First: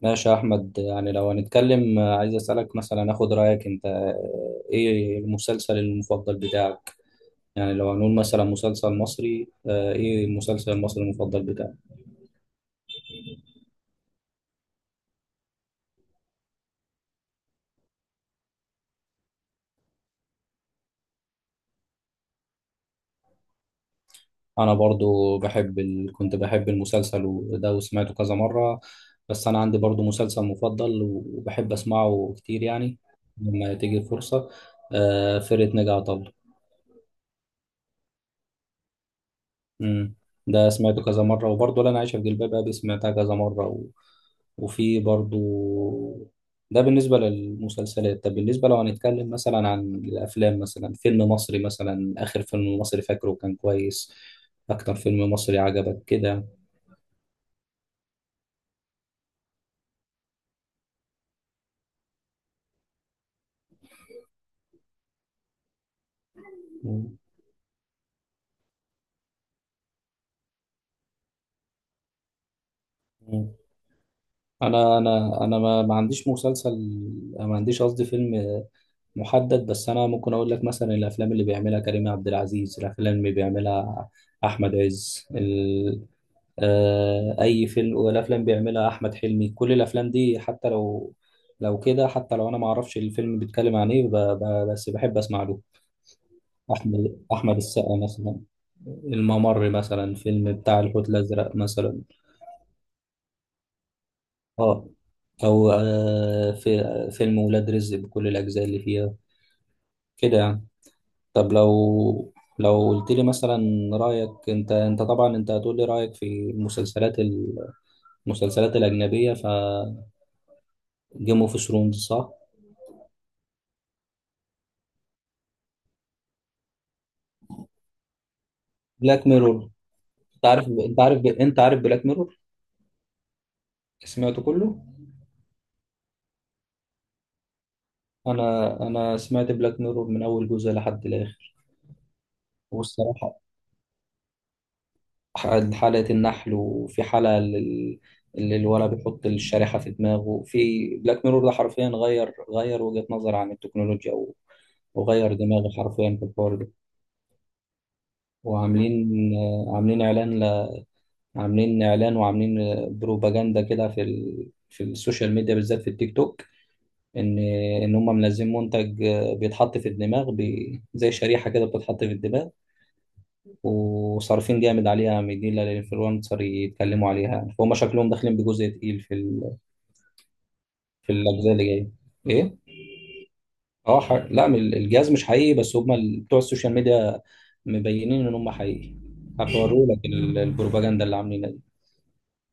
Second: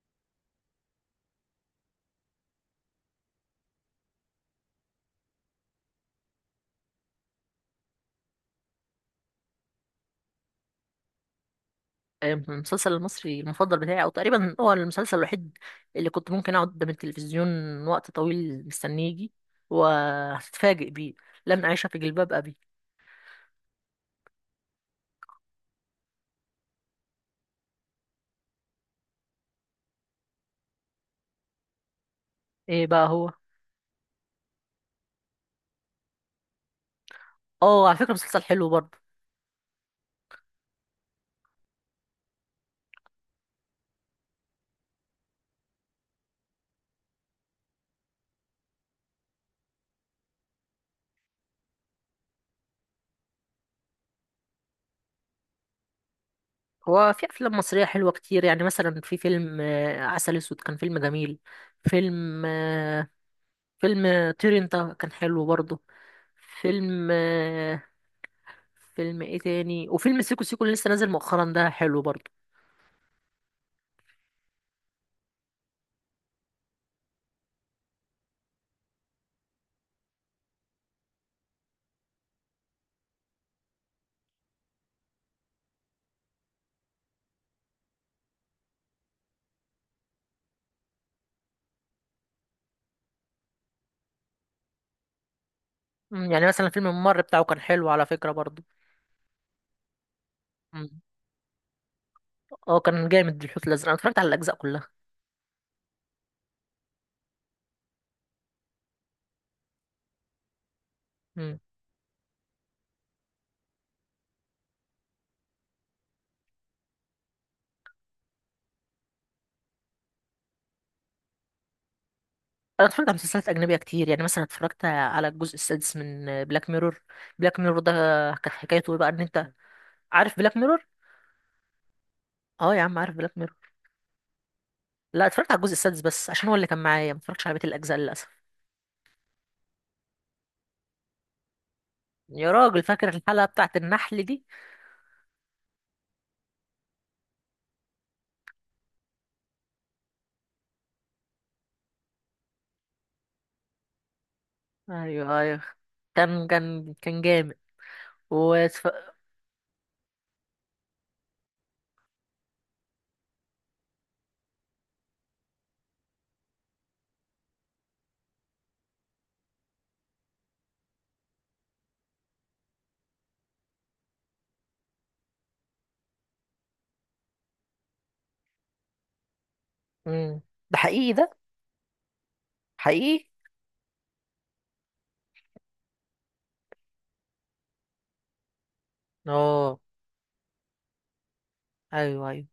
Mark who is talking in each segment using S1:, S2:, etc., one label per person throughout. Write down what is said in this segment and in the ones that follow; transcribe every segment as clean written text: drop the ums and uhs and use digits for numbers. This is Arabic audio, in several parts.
S1: ماشي يا أحمد. يعني لو هنتكلم، عايز أسألك مثلا أخد رأيك أنت، إيه المسلسل المفضل بتاعك؟ يعني لو هنقول مثلا مسلسل مصري، إيه المسلسل المصري المفضل بتاعك؟
S2: المسلسل المصري المفضل بتاعي او تقريبا هو المسلسل الوحيد اللي كنت ممكن اقعد قدام التلفزيون وقت طويل مستنيه يجي وهتتفاجئ بيه، لن اعيش في جلباب ابي.
S1: أنا برضو بحب كنت بحب المسلسل وده وسمعته كذا مرة. بس أنا عندي برضو مسلسل مفضل وبحب أسمعه كتير
S2: ايه
S1: يعني
S2: بقى هو؟
S1: لما تيجي فرصة. فرقة ناجي عطا الله.
S2: اه، على فكره مسلسل حلو برضه.
S1: امم ده سمعته كذا مرة، وبرضه لا أنا عايشة في جلباب أبي سمعتها كذا مرة وفي برضه. ده بالنسبة للمسلسلات. طب بالنسبة لو هنتكلم مثلا عن الأفلام، مثلا فيلم مصري، مثلا آخر فيلم مصري فاكره كان كويس، أكتر فيلم مصري عجبك كده.
S2: هو في افلام مصريه حلوه كتير، يعني مثلا في فيلم عسل اسود كان فيلم جميل. فيلم آه، فيلم طير انت كان حلو برضه. فيلم
S1: مم.
S2: آه، فيلم ايه تاني، وفيلم سيكو سيكو اللي لسه نازل مؤخرا ده حلو برضه.
S1: مم. أنا ما عنديش مسلسل، ما عنديش قصدي فيلم محدد. بس أنا ممكن أقول لك مثلا الأفلام اللي بيعملها كريم عبد العزيز، الأفلام اللي بيعملها أحمد عز، اي فيلم، والافلام بيعملها احمد حلمي. كل الافلام دي حتى لو لو كده، حتى لو انا ما اعرفش الفيلم بيتكلم عن ايه بس بحب اسمع له.
S2: يعني مثلا فيلم
S1: احمد
S2: الممر بتاعه
S1: احمد
S2: كان حلو
S1: السقا
S2: على فكرة
S1: مثلا،
S2: برضه.
S1: الممر مثلا، فيلم بتاع
S2: مم.
S1: الحوت الازرق مثلا.
S2: اه، كان جامد الحوت الازرق، انا اتفرجت على الاجزاء كلها.
S1: اه. او، في فيلم ولاد رزق بكل الاجزاء اللي فيها كده يعني. طب
S2: مم.
S1: لو قلت لي مثلا رايك انت طبعا انت هتقول لي رايك في المسلسلات المسلسلات الاجنبيه ف جيم اوف ثرونز صح.
S2: انا اتفرجت على مسلسلات اجنبيه كتير، يعني مثلا اتفرجت على الجزء السادس من بلاك ميرور. بلاك ميرور ده كانت حكايته ايه بقى؟ ان
S1: بلاك
S2: انت
S1: ميرور،
S2: عارف
S1: انت
S2: بلاك
S1: عارف
S2: ميرور؟
S1: انت عارف انت عارف بلاك ميرور.
S2: اه يا عم، عارف بلاك ميرور.
S1: سمعته كله.
S2: لا، اتفرجت على الجزء السادس بس عشان هو اللي كان معايا، ما اتفرجتش على بقيه الاجزاء للاسف.
S1: انا سمعت بلاك ميرور من اول جزء لحد الاخر.
S2: يا راجل، فاكر
S1: والصراحه
S2: الحلقه بتاعت النحل دي؟
S1: حلقه النحل، وفي حلقه اللي الولد بيحط الشريحه في دماغه في بلاك ميرور ده، حرفيا غير وجهه نظر عن التكنولوجيا وغير
S2: ايوه، ايوه،
S1: دماغي حرفيا في
S2: كان
S1: الحوار ده.
S2: كان كان جامد. واتف...
S1: وعاملين آه، عاملين اعلان عاملين اعلان، وعاملين، بروباجندا كده في في السوشيال ميديا، بالذات في التيك توك. ان ان هم منزلين منتج، بيتحط في الدماغ، زي شريحه كده بتتحط في الدماغ، وصارفين جامد عليها، مدين للانفلونسر يتكلموا عليها، فهم شكلهم داخلين بجزء تقيل في
S2: مم. ده حقيقي
S1: في
S2: ده؟
S1: الاجزاء اللي جايه. ايه.
S2: حقيقي.
S1: اه، لا، الجهاز مش حقيقي، بس هم بتوع السوشيال ميديا مبينين ان هم حقيقي.
S2: اه.
S1: هتوروا لك البروباجندا اللي عاملينها دي.
S2: ايوه، ايوه.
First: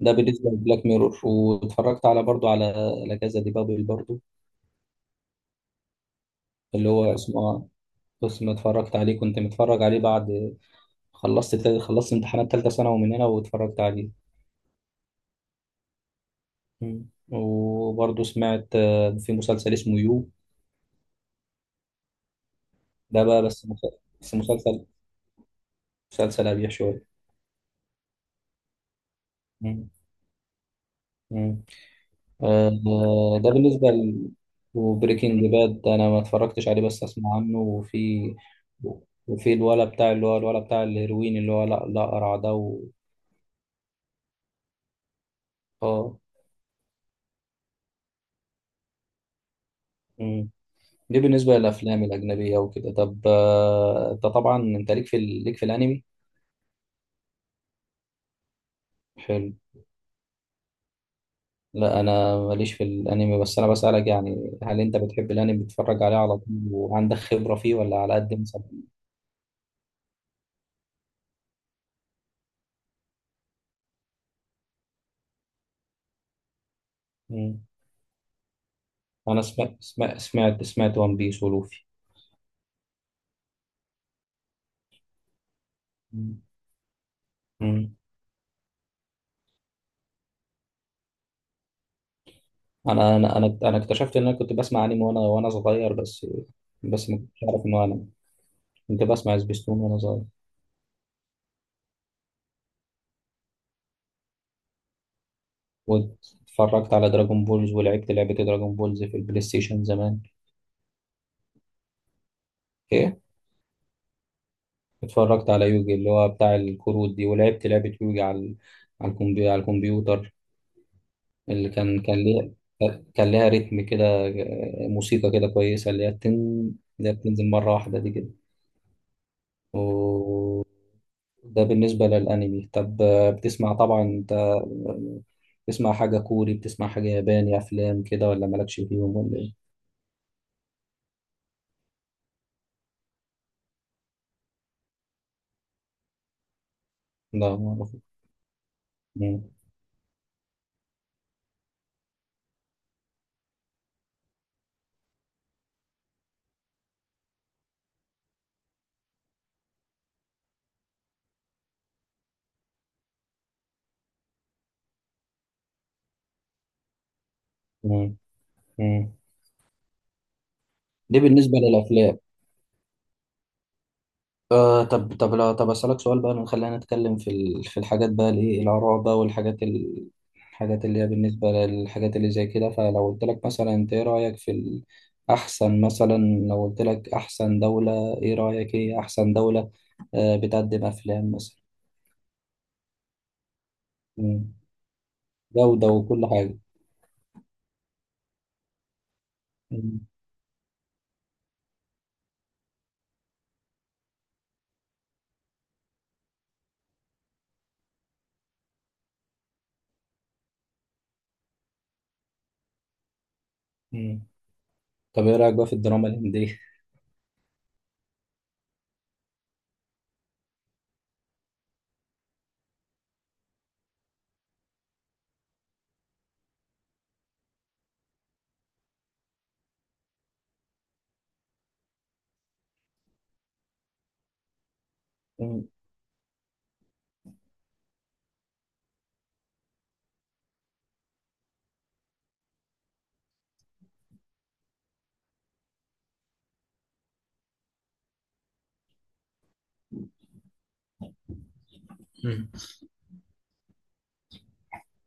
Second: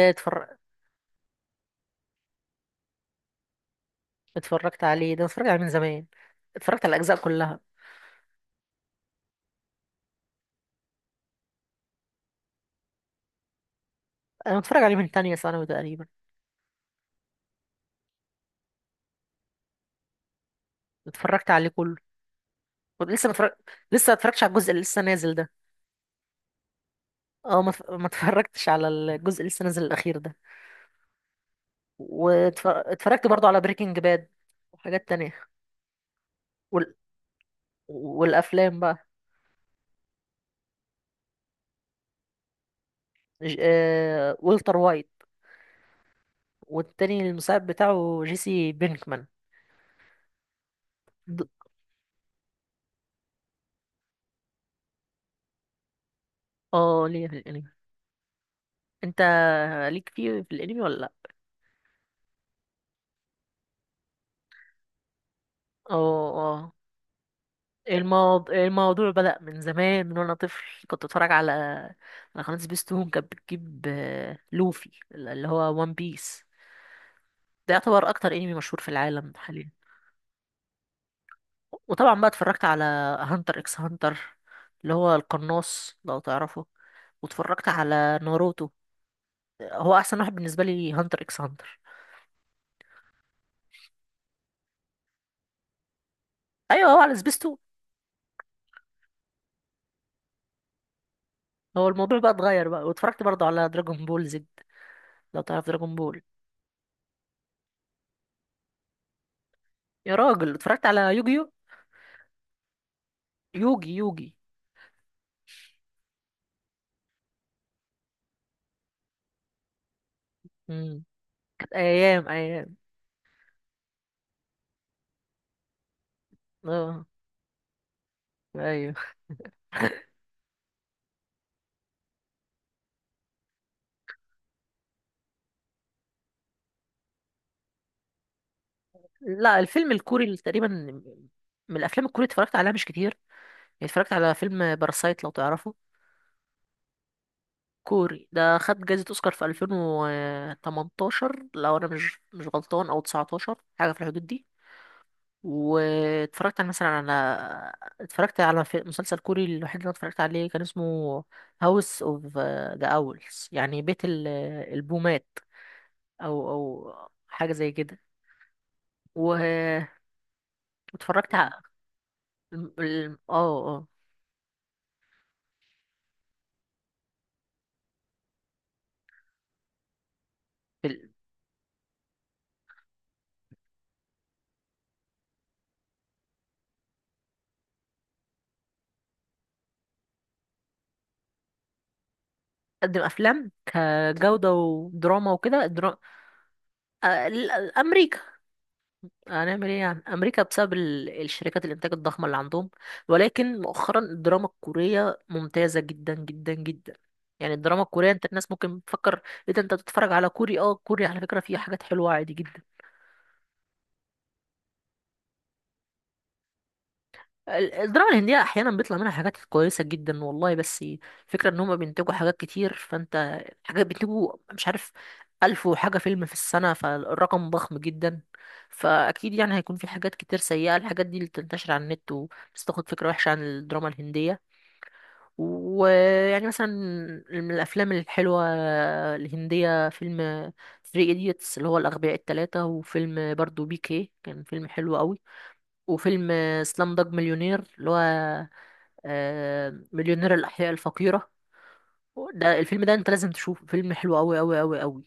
S1: ده بالنسبه لبلاك ميرور. واتفرجت على برضو على لا كازا دي بابل برضو،
S2: اتفرجت عليه ده، اتفرجت عليه من زمان، اتفرجت
S1: اللي
S2: على
S1: هو
S2: الاجزاء كلها.
S1: اسمه. بس ما اتفرجت عليه، كنت متفرج عليه بعد خلصت امتحانات تالتة ثانوي من هنا واتفرجت عليه.
S2: انا متفرج عليه من تانية ثانوي تقريبا.
S1: مم. وبرضه سمعت، في مسلسل اسمه يو،
S2: اتفرجت عليه كله، كنت
S1: ده
S2: لسه
S1: بقى
S2: متفرج.
S1: بس مس-
S2: لسه ما
S1: بس
S2: اتفرجتش على الجزء اللي
S1: مسلسل،
S2: لسه نازل ده.
S1: مسلسل أبيح شوية.
S2: اه، ما اتفرجتش على الجزء اللي لسه نازل
S1: مم.
S2: الاخير ده.
S1: مم.
S2: واتفرجت
S1: آه،
S2: برضو
S1: ده
S2: على
S1: بالنسبة
S2: بريكنج باد وحاجات تانية.
S1: وبريكنج باد أنا ما اتفرجتش عليه
S2: وال...
S1: بس أسمع عنه. وفي
S2: والافلام بقى.
S1: وفي الولا بتاع، اللي هو الولا بتاع الهيروين، اللي هو لا لا، قرع ده
S2: والتر وايت.
S1: اه.
S2: والتاني المساعد بتاعه جيسي بينكمان.
S1: مم. دي
S2: د-
S1: بالنسبة للأفلام الأجنبية وكده. طب أنت طبعا أنت ليك في ليك في الأنمي.
S2: اه، ليه في الانمي. انت
S1: حلو.
S2: ليك فيه في الانمي ولا لا؟
S1: لا انا ماليش في الانمي، بس انا بسألك يعني هل انت بتحب الانمي
S2: اه،
S1: بتتفرج عليه على طول
S2: اه،
S1: وعندك خبرة فيه ولا على قد مثلا.
S2: الموضوع بدأ من زمان، من وانا طفل، كنت اتفرج على قناة سبيستون، كانت بتجيب لوفي اللي هو وان بيس. ده يعتبر اكتر انمي مشهور في العالم
S1: انا
S2: حاليا.
S1: سمعت وان بيس ولوفي.
S2: وطبعا بقى اتفرجت على هانتر اكس هانتر اللي هو القناص لو
S1: مم.
S2: تعرفه. واتفرجت
S1: مم.
S2: على ناروتو. هو احسن واحد بالنسبة لي هانتر اكس هانتر.
S1: انا اكتشفت ان انا كنت بسمع انمي وانا صغير. بس،
S2: ايوه، هو
S1: بس
S2: على
S1: ما كنتش
S2: سبيستون.
S1: عارف انه انا كنت بسمع سبيستون وانا صغير.
S2: هو الموضوع بقى اتغير بقى، واتفرجت برضه على دراجون بول زد، لو تعرف دراجون بول.
S1: واتفرجت على دراجون بولز ولعبت لعبة دراجون بولز في البلاي ستيشن
S2: يا
S1: زمان.
S2: راجل، اتفرجت على يوجيو.
S1: ايه.
S2: يوجي، يوجي.
S1: اتفرجت على يوجي اللي هو بتاع الكروت دي، ولعبت لعبة يوجي على الكمبيوتر
S2: مم.
S1: اللي كان كان
S2: ايام،
S1: ليها
S2: ايام.
S1: كان ليها ريتم كده، موسيقى كده كويسة، اللي هي بتن،
S2: اه.
S1: اللي هي بتنزل مرة واحدة دي كده.
S2: ايوه.
S1: وده بالنسبة للأنمي. طب، بتسمع طبعا أنت، بتسمع حاجة كوري، بتسمع حاجة ياباني، أفلام كده ولا مالكش فيهم ولا إيه؟
S2: لا، الفيلم الكوري اللي تقريبا، من الافلام الكوري اتفرجت عليها مش كتير. يعني اتفرجت على فيلم باراسايت لو تعرفه.
S1: لا ما أعرف.
S2: كوري ده خد جائزة اوسكار في
S1: مم.
S2: 2018، لو انا مش غلطان، او 19، حاجة في الحدود دي. واتفرجت على مثلا، اتفرجت على في مسلسل كوري، الوحيد اللي انا اتفرجت عليه كان اسمه هاوس اوف ذا اولز، يعني بيت البومات، او حاجة زي كده.
S1: مم. مم.
S2: و-
S1: دي
S2: واتفرجت
S1: بالنسبة للأفلام.
S2: الم- الم- اه اه
S1: طب لا طب أسألك سؤال بقى. خلينا نتكلم في في الحاجات بقى، الايه، الآراء بقى، والحاجات الحاجات اللي هي
S2: ال-
S1: بالنسبة للحاجات اللي زي كده. فلو قلت لك مثلا انت ايه رأيك في أحسن مثلا، لو قلت لك أحسن دولة، ايه رأيك ايه أحسن دولة، بتقدم أفلام مثلا.
S2: بتقدم افلام كجوده
S1: مم.
S2: ودراما وكده
S1: جودة وكل حاجة.
S2: آه، ال- امريكا. هنعمل ايه،
S1: مم.
S2: يعني امريكا، بسبب الشركات الانتاج الضخمه اللي عندهم. ولكن مؤخرا الدراما الكوريه ممتازه جدا جدا جدا. يعني الدراما الكوريه، انت الناس ممكن تفكر ايه ده، انت بتتفرج على كوري؟ اه، كوري، على فكره فيه حاجات حلوه عادي جدا.
S1: مم. طب ايه رأيك بقى في الدراما الهندية؟
S2: الدراما الهندية أحيانا بيطلع منها حاجات كويسة جدا والله، بس فكرة إن هما بينتجوا حاجات كتير، فأنت حاجات بينتجوا مش عارف ألف وحاجة فيلم في السنة، فالرقم ضخم جدا. فأكيد يعني هيكون في حاجات كتير سيئة، الحاجات دي اللي بتنتشر على النت وبس، تاخد فكرة وحشة عن الدراما الهندية.
S1: مم.
S2: ويعني مثلا من الأفلام الحلوة الهندية فيلم ثري إيديتس اللي هو الأغبياء التلاتة، وفيلم برضو بي كي كان فيلم حلو قوي، وفيلم سلام دوج مليونير اللي هو مليونير الأحياء الفقيرة.
S1: مم.
S2: ده الفيلم ده انت لازم تشوفه، فيلم حلو أوي أوي أوي أوي.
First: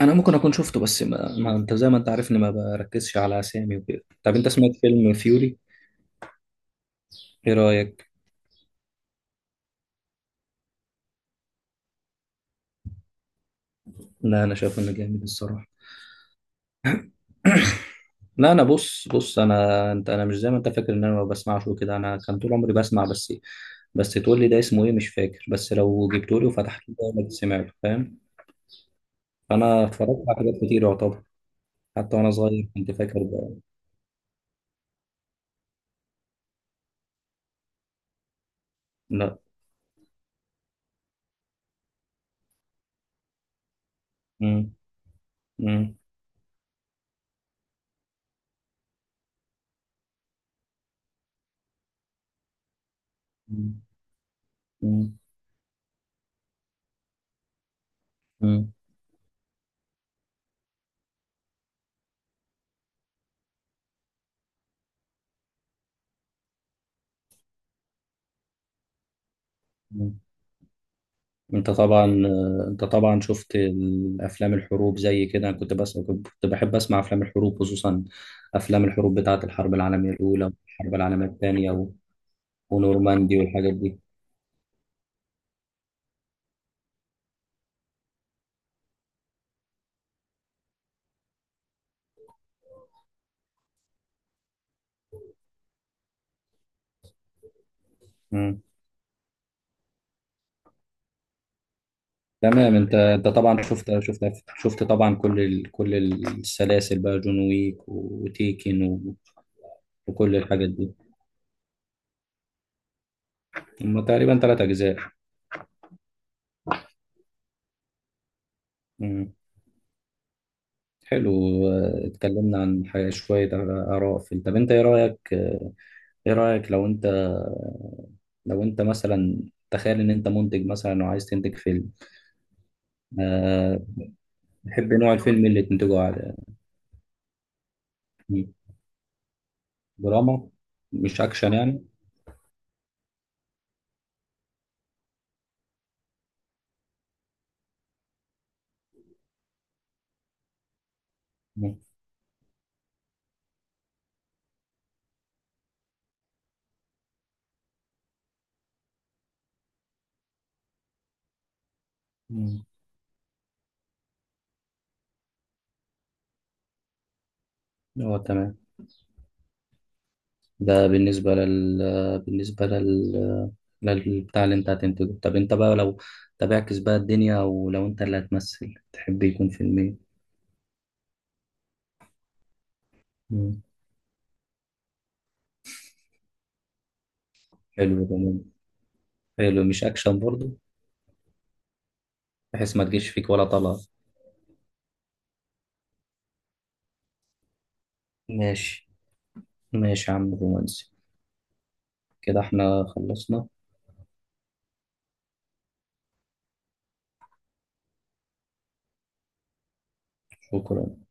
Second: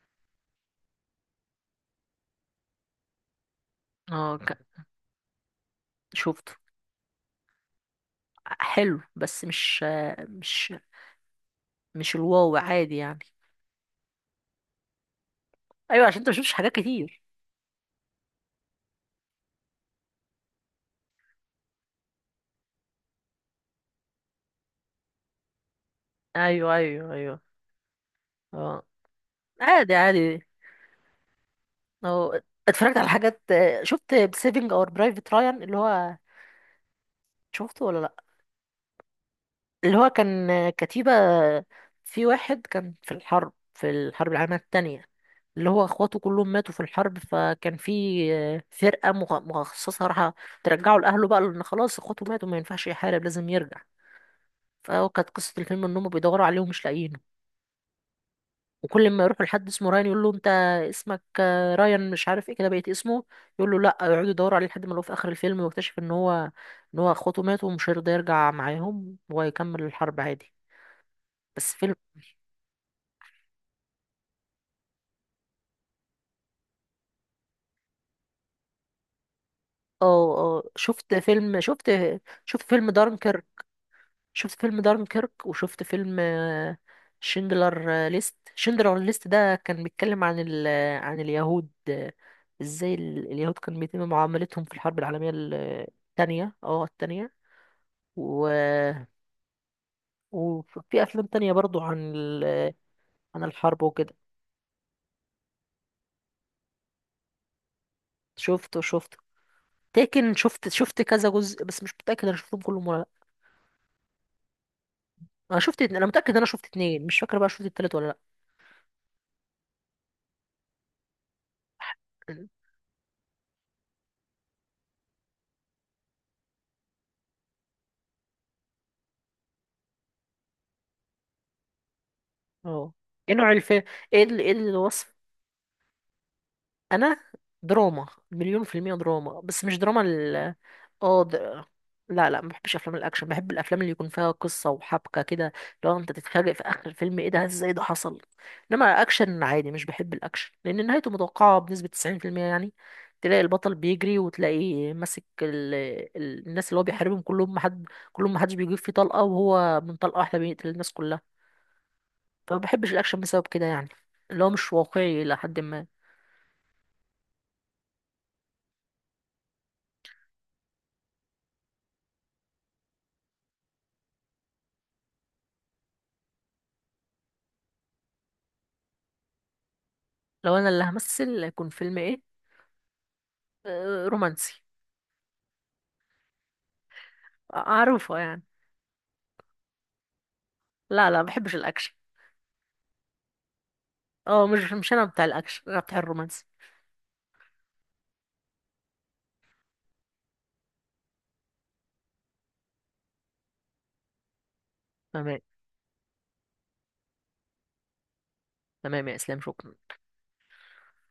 S1: انا ممكن اكون شفته، بس ما انت زي ما انت عارف اني ما بركزش على اسامي وكده.
S2: اه،
S1: طب انت سمعت فيلم فيوري؟
S2: شفته.
S1: ايه رأيك؟
S2: حلو بس مش آه، مش مش الواو عادي يعني.
S1: لا انا شايف انه جامد الصراحه.
S2: ايوه، عشان انت مشفتش حاجات كتير.
S1: لا انا بص بص، انا انت انا مش زي ما انت فاكر ان انا ما بسمعش وكده. انا كان طول عمري بسمع، بس بس تقول لي ده اسمه ايه مش فاكر. بس لو جبته لي
S2: ايوه،
S1: وفتحته ده
S2: ايوه،
S1: انا كنت
S2: ايوه.
S1: سمعته، فاهم.
S2: اه.
S1: فانا
S2: عادي،
S1: اتفرجت على
S2: عادي.
S1: حاجات كتير يعتبر، حتى وانا
S2: اه،
S1: صغير كنت
S2: اتفرجت على
S1: فاكر
S2: حاجات.
S1: بقى.
S2: شفت سيفنج اور برايفت رايان، اللي هو، شفته ولا لا؟
S1: لا.
S2: اللي هو كان كتيبة، في واحد كان في الحرب، في الحرب العالمية
S1: مم.
S2: التانية، اللي هو
S1: مم.
S2: اخواته كلهم ماتوا في الحرب، فكان في فرقة مخصصة راح ترجعه لأهله بقى، لأن خلاص اخواته ماتوا ما ينفعش يحارب، لازم يرجع.
S1: مم.
S2: فهو
S1: مم.
S2: كانت قصة الفيلم إن هم بيدوروا عليه ومش لاقيينه.
S1: مم.
S2: وكل ما يروحوا لحد اسمه رايان يقول له أنت اسمك رايان، مش عارف ايه كده، بقيت اسمه، يقول له لأ. يقعدوا يدوروا عليه لحد ما لقوه في آخر الفيلم، ويكتشف إن هو اخواته ماتوا، ومش هيرضى يرجع معاهم، ويكمل الحرب
S1: مم.
S2: عادي.
S1: انت
S2: بس فيلم.
S1: طبعا انت طبعا شفت الافلام الحروب زي كده. انا كنت بس كنت بحب اسمع افلام الحروب، خصوصا افلام الحروب بتاعه الحرب العالميه
S2: اه،
S1: الاولى
S2: اه،
S1: والحرب
S2: شفت
S1: العالميه
S2: فيلم
S1: الثانيه،
S2: شفت شفت فيلم
S1: ونورماندي
S2: دارنكر،
S1: والحاجات دي.
S2: شفت فيلم دارنكيرك. وشفت فيلم شندلر ليست ده كان بيتكلم عن ال... آه، عن اليهود، ازاي اليهود كان بيتم معاملتهم في الحرب العالمية الثانية. و...
S1: مم.
S2: وفي افلام تانية برضو عن
S1: تمام. انت
S2: عن
S1: طبعا
S2: الحرب
S1: شفت
S2: وكده.
S1: شفت شفت طبعا كل كل السلاسل بقى، جون ويك
S2: شفته،
S1: وتيكن
S2: شفته، لكن
S1: وكل الحاجات
S2: شفت
S1: دي.
S2: كذا جزء، بس مش متأكد انا شفتهم كلهم ولا لا.
S1: هم تقريبا 3 اجزاء.
S2: انا متأكد انا شفت اتنين، مش فاكر بقى شفت التالت ولا
S1: مم. حلو. اه،
S2: لا.
S1: اتكلمنا عن حاجة شوية آراء في. طب انت ايه رأيك؟ ايه رأيك لو انت، لو انت مثلا تخيل ان انت منتج مثلا وعايز تنتج فيلم.
S2: اه. ايه نوع
S1: أه...
S2: الفيلم؟ ايه ايه
S1: تحب نوع
S2: الوصف؟
S1: الفيلم اللي تنتجه على.
S2: انا دراما
S1: مم.
S2: مليون في المية، دراما، بس مش دراما
S1: دراما،
S2: ال
S1: مش
S2: اه
S1: اكشن
S2: د...
S1: يعني.
S2: لا، لا، ما بحبش افلام الاكشن، بحب الافلام اللي يكون فيها قصة وحبكة كده، لو انت تتفاجئ في اخر الفيلم ايه ده، ازاي ده حصل. انما اكشن عادي مش بحب الاكشن، لان نهايته متوقعة
S1: مم.
S2: بنسبة 90% يعني. تلاقي البطل بيجري وتلاقيه ماسك الناس اللي هو بيحاربهم، كلهم محدش بيجيب فيه طلقة، وهو من طلقة واحدة بيقتل الناس كلها. فما
S1: مم.
S2: بحبش الاكشن بسبب كده، يعني اللي هو مش واقعي الى حد ما.
S1: اه تمام. ده بالنسبة لل، بالنسبة لل، للبتاع اللي انت هتنتجه. طب انت بقى لو، طب اعكس بقى الدنيا، ولو انت اللي هتمثل تحب يكون فيلم ايه؟
S2: لو انا اللي همثل هيكون فيلم ايه؟
S1: مم.
S2: رومانسي،
S1: حلو ده.
S2: اعرفه
S1: مم.
S2: يعني.
S1: حلو مش اكشن برضو،
S2: لا، لا، ما بحبش الاكشن.
S1: بحيث ما تجيش فيك ولا طلعة.
S2: اه، مش انا بتاع الاكشن، انا بتاع الرومانسي.
S1: ماشي، ماشي يا عم، رومانسي. كده احنا خلصنا.
S2: تمام. تمام يا اسلام، شكرا.
S1: شكرا.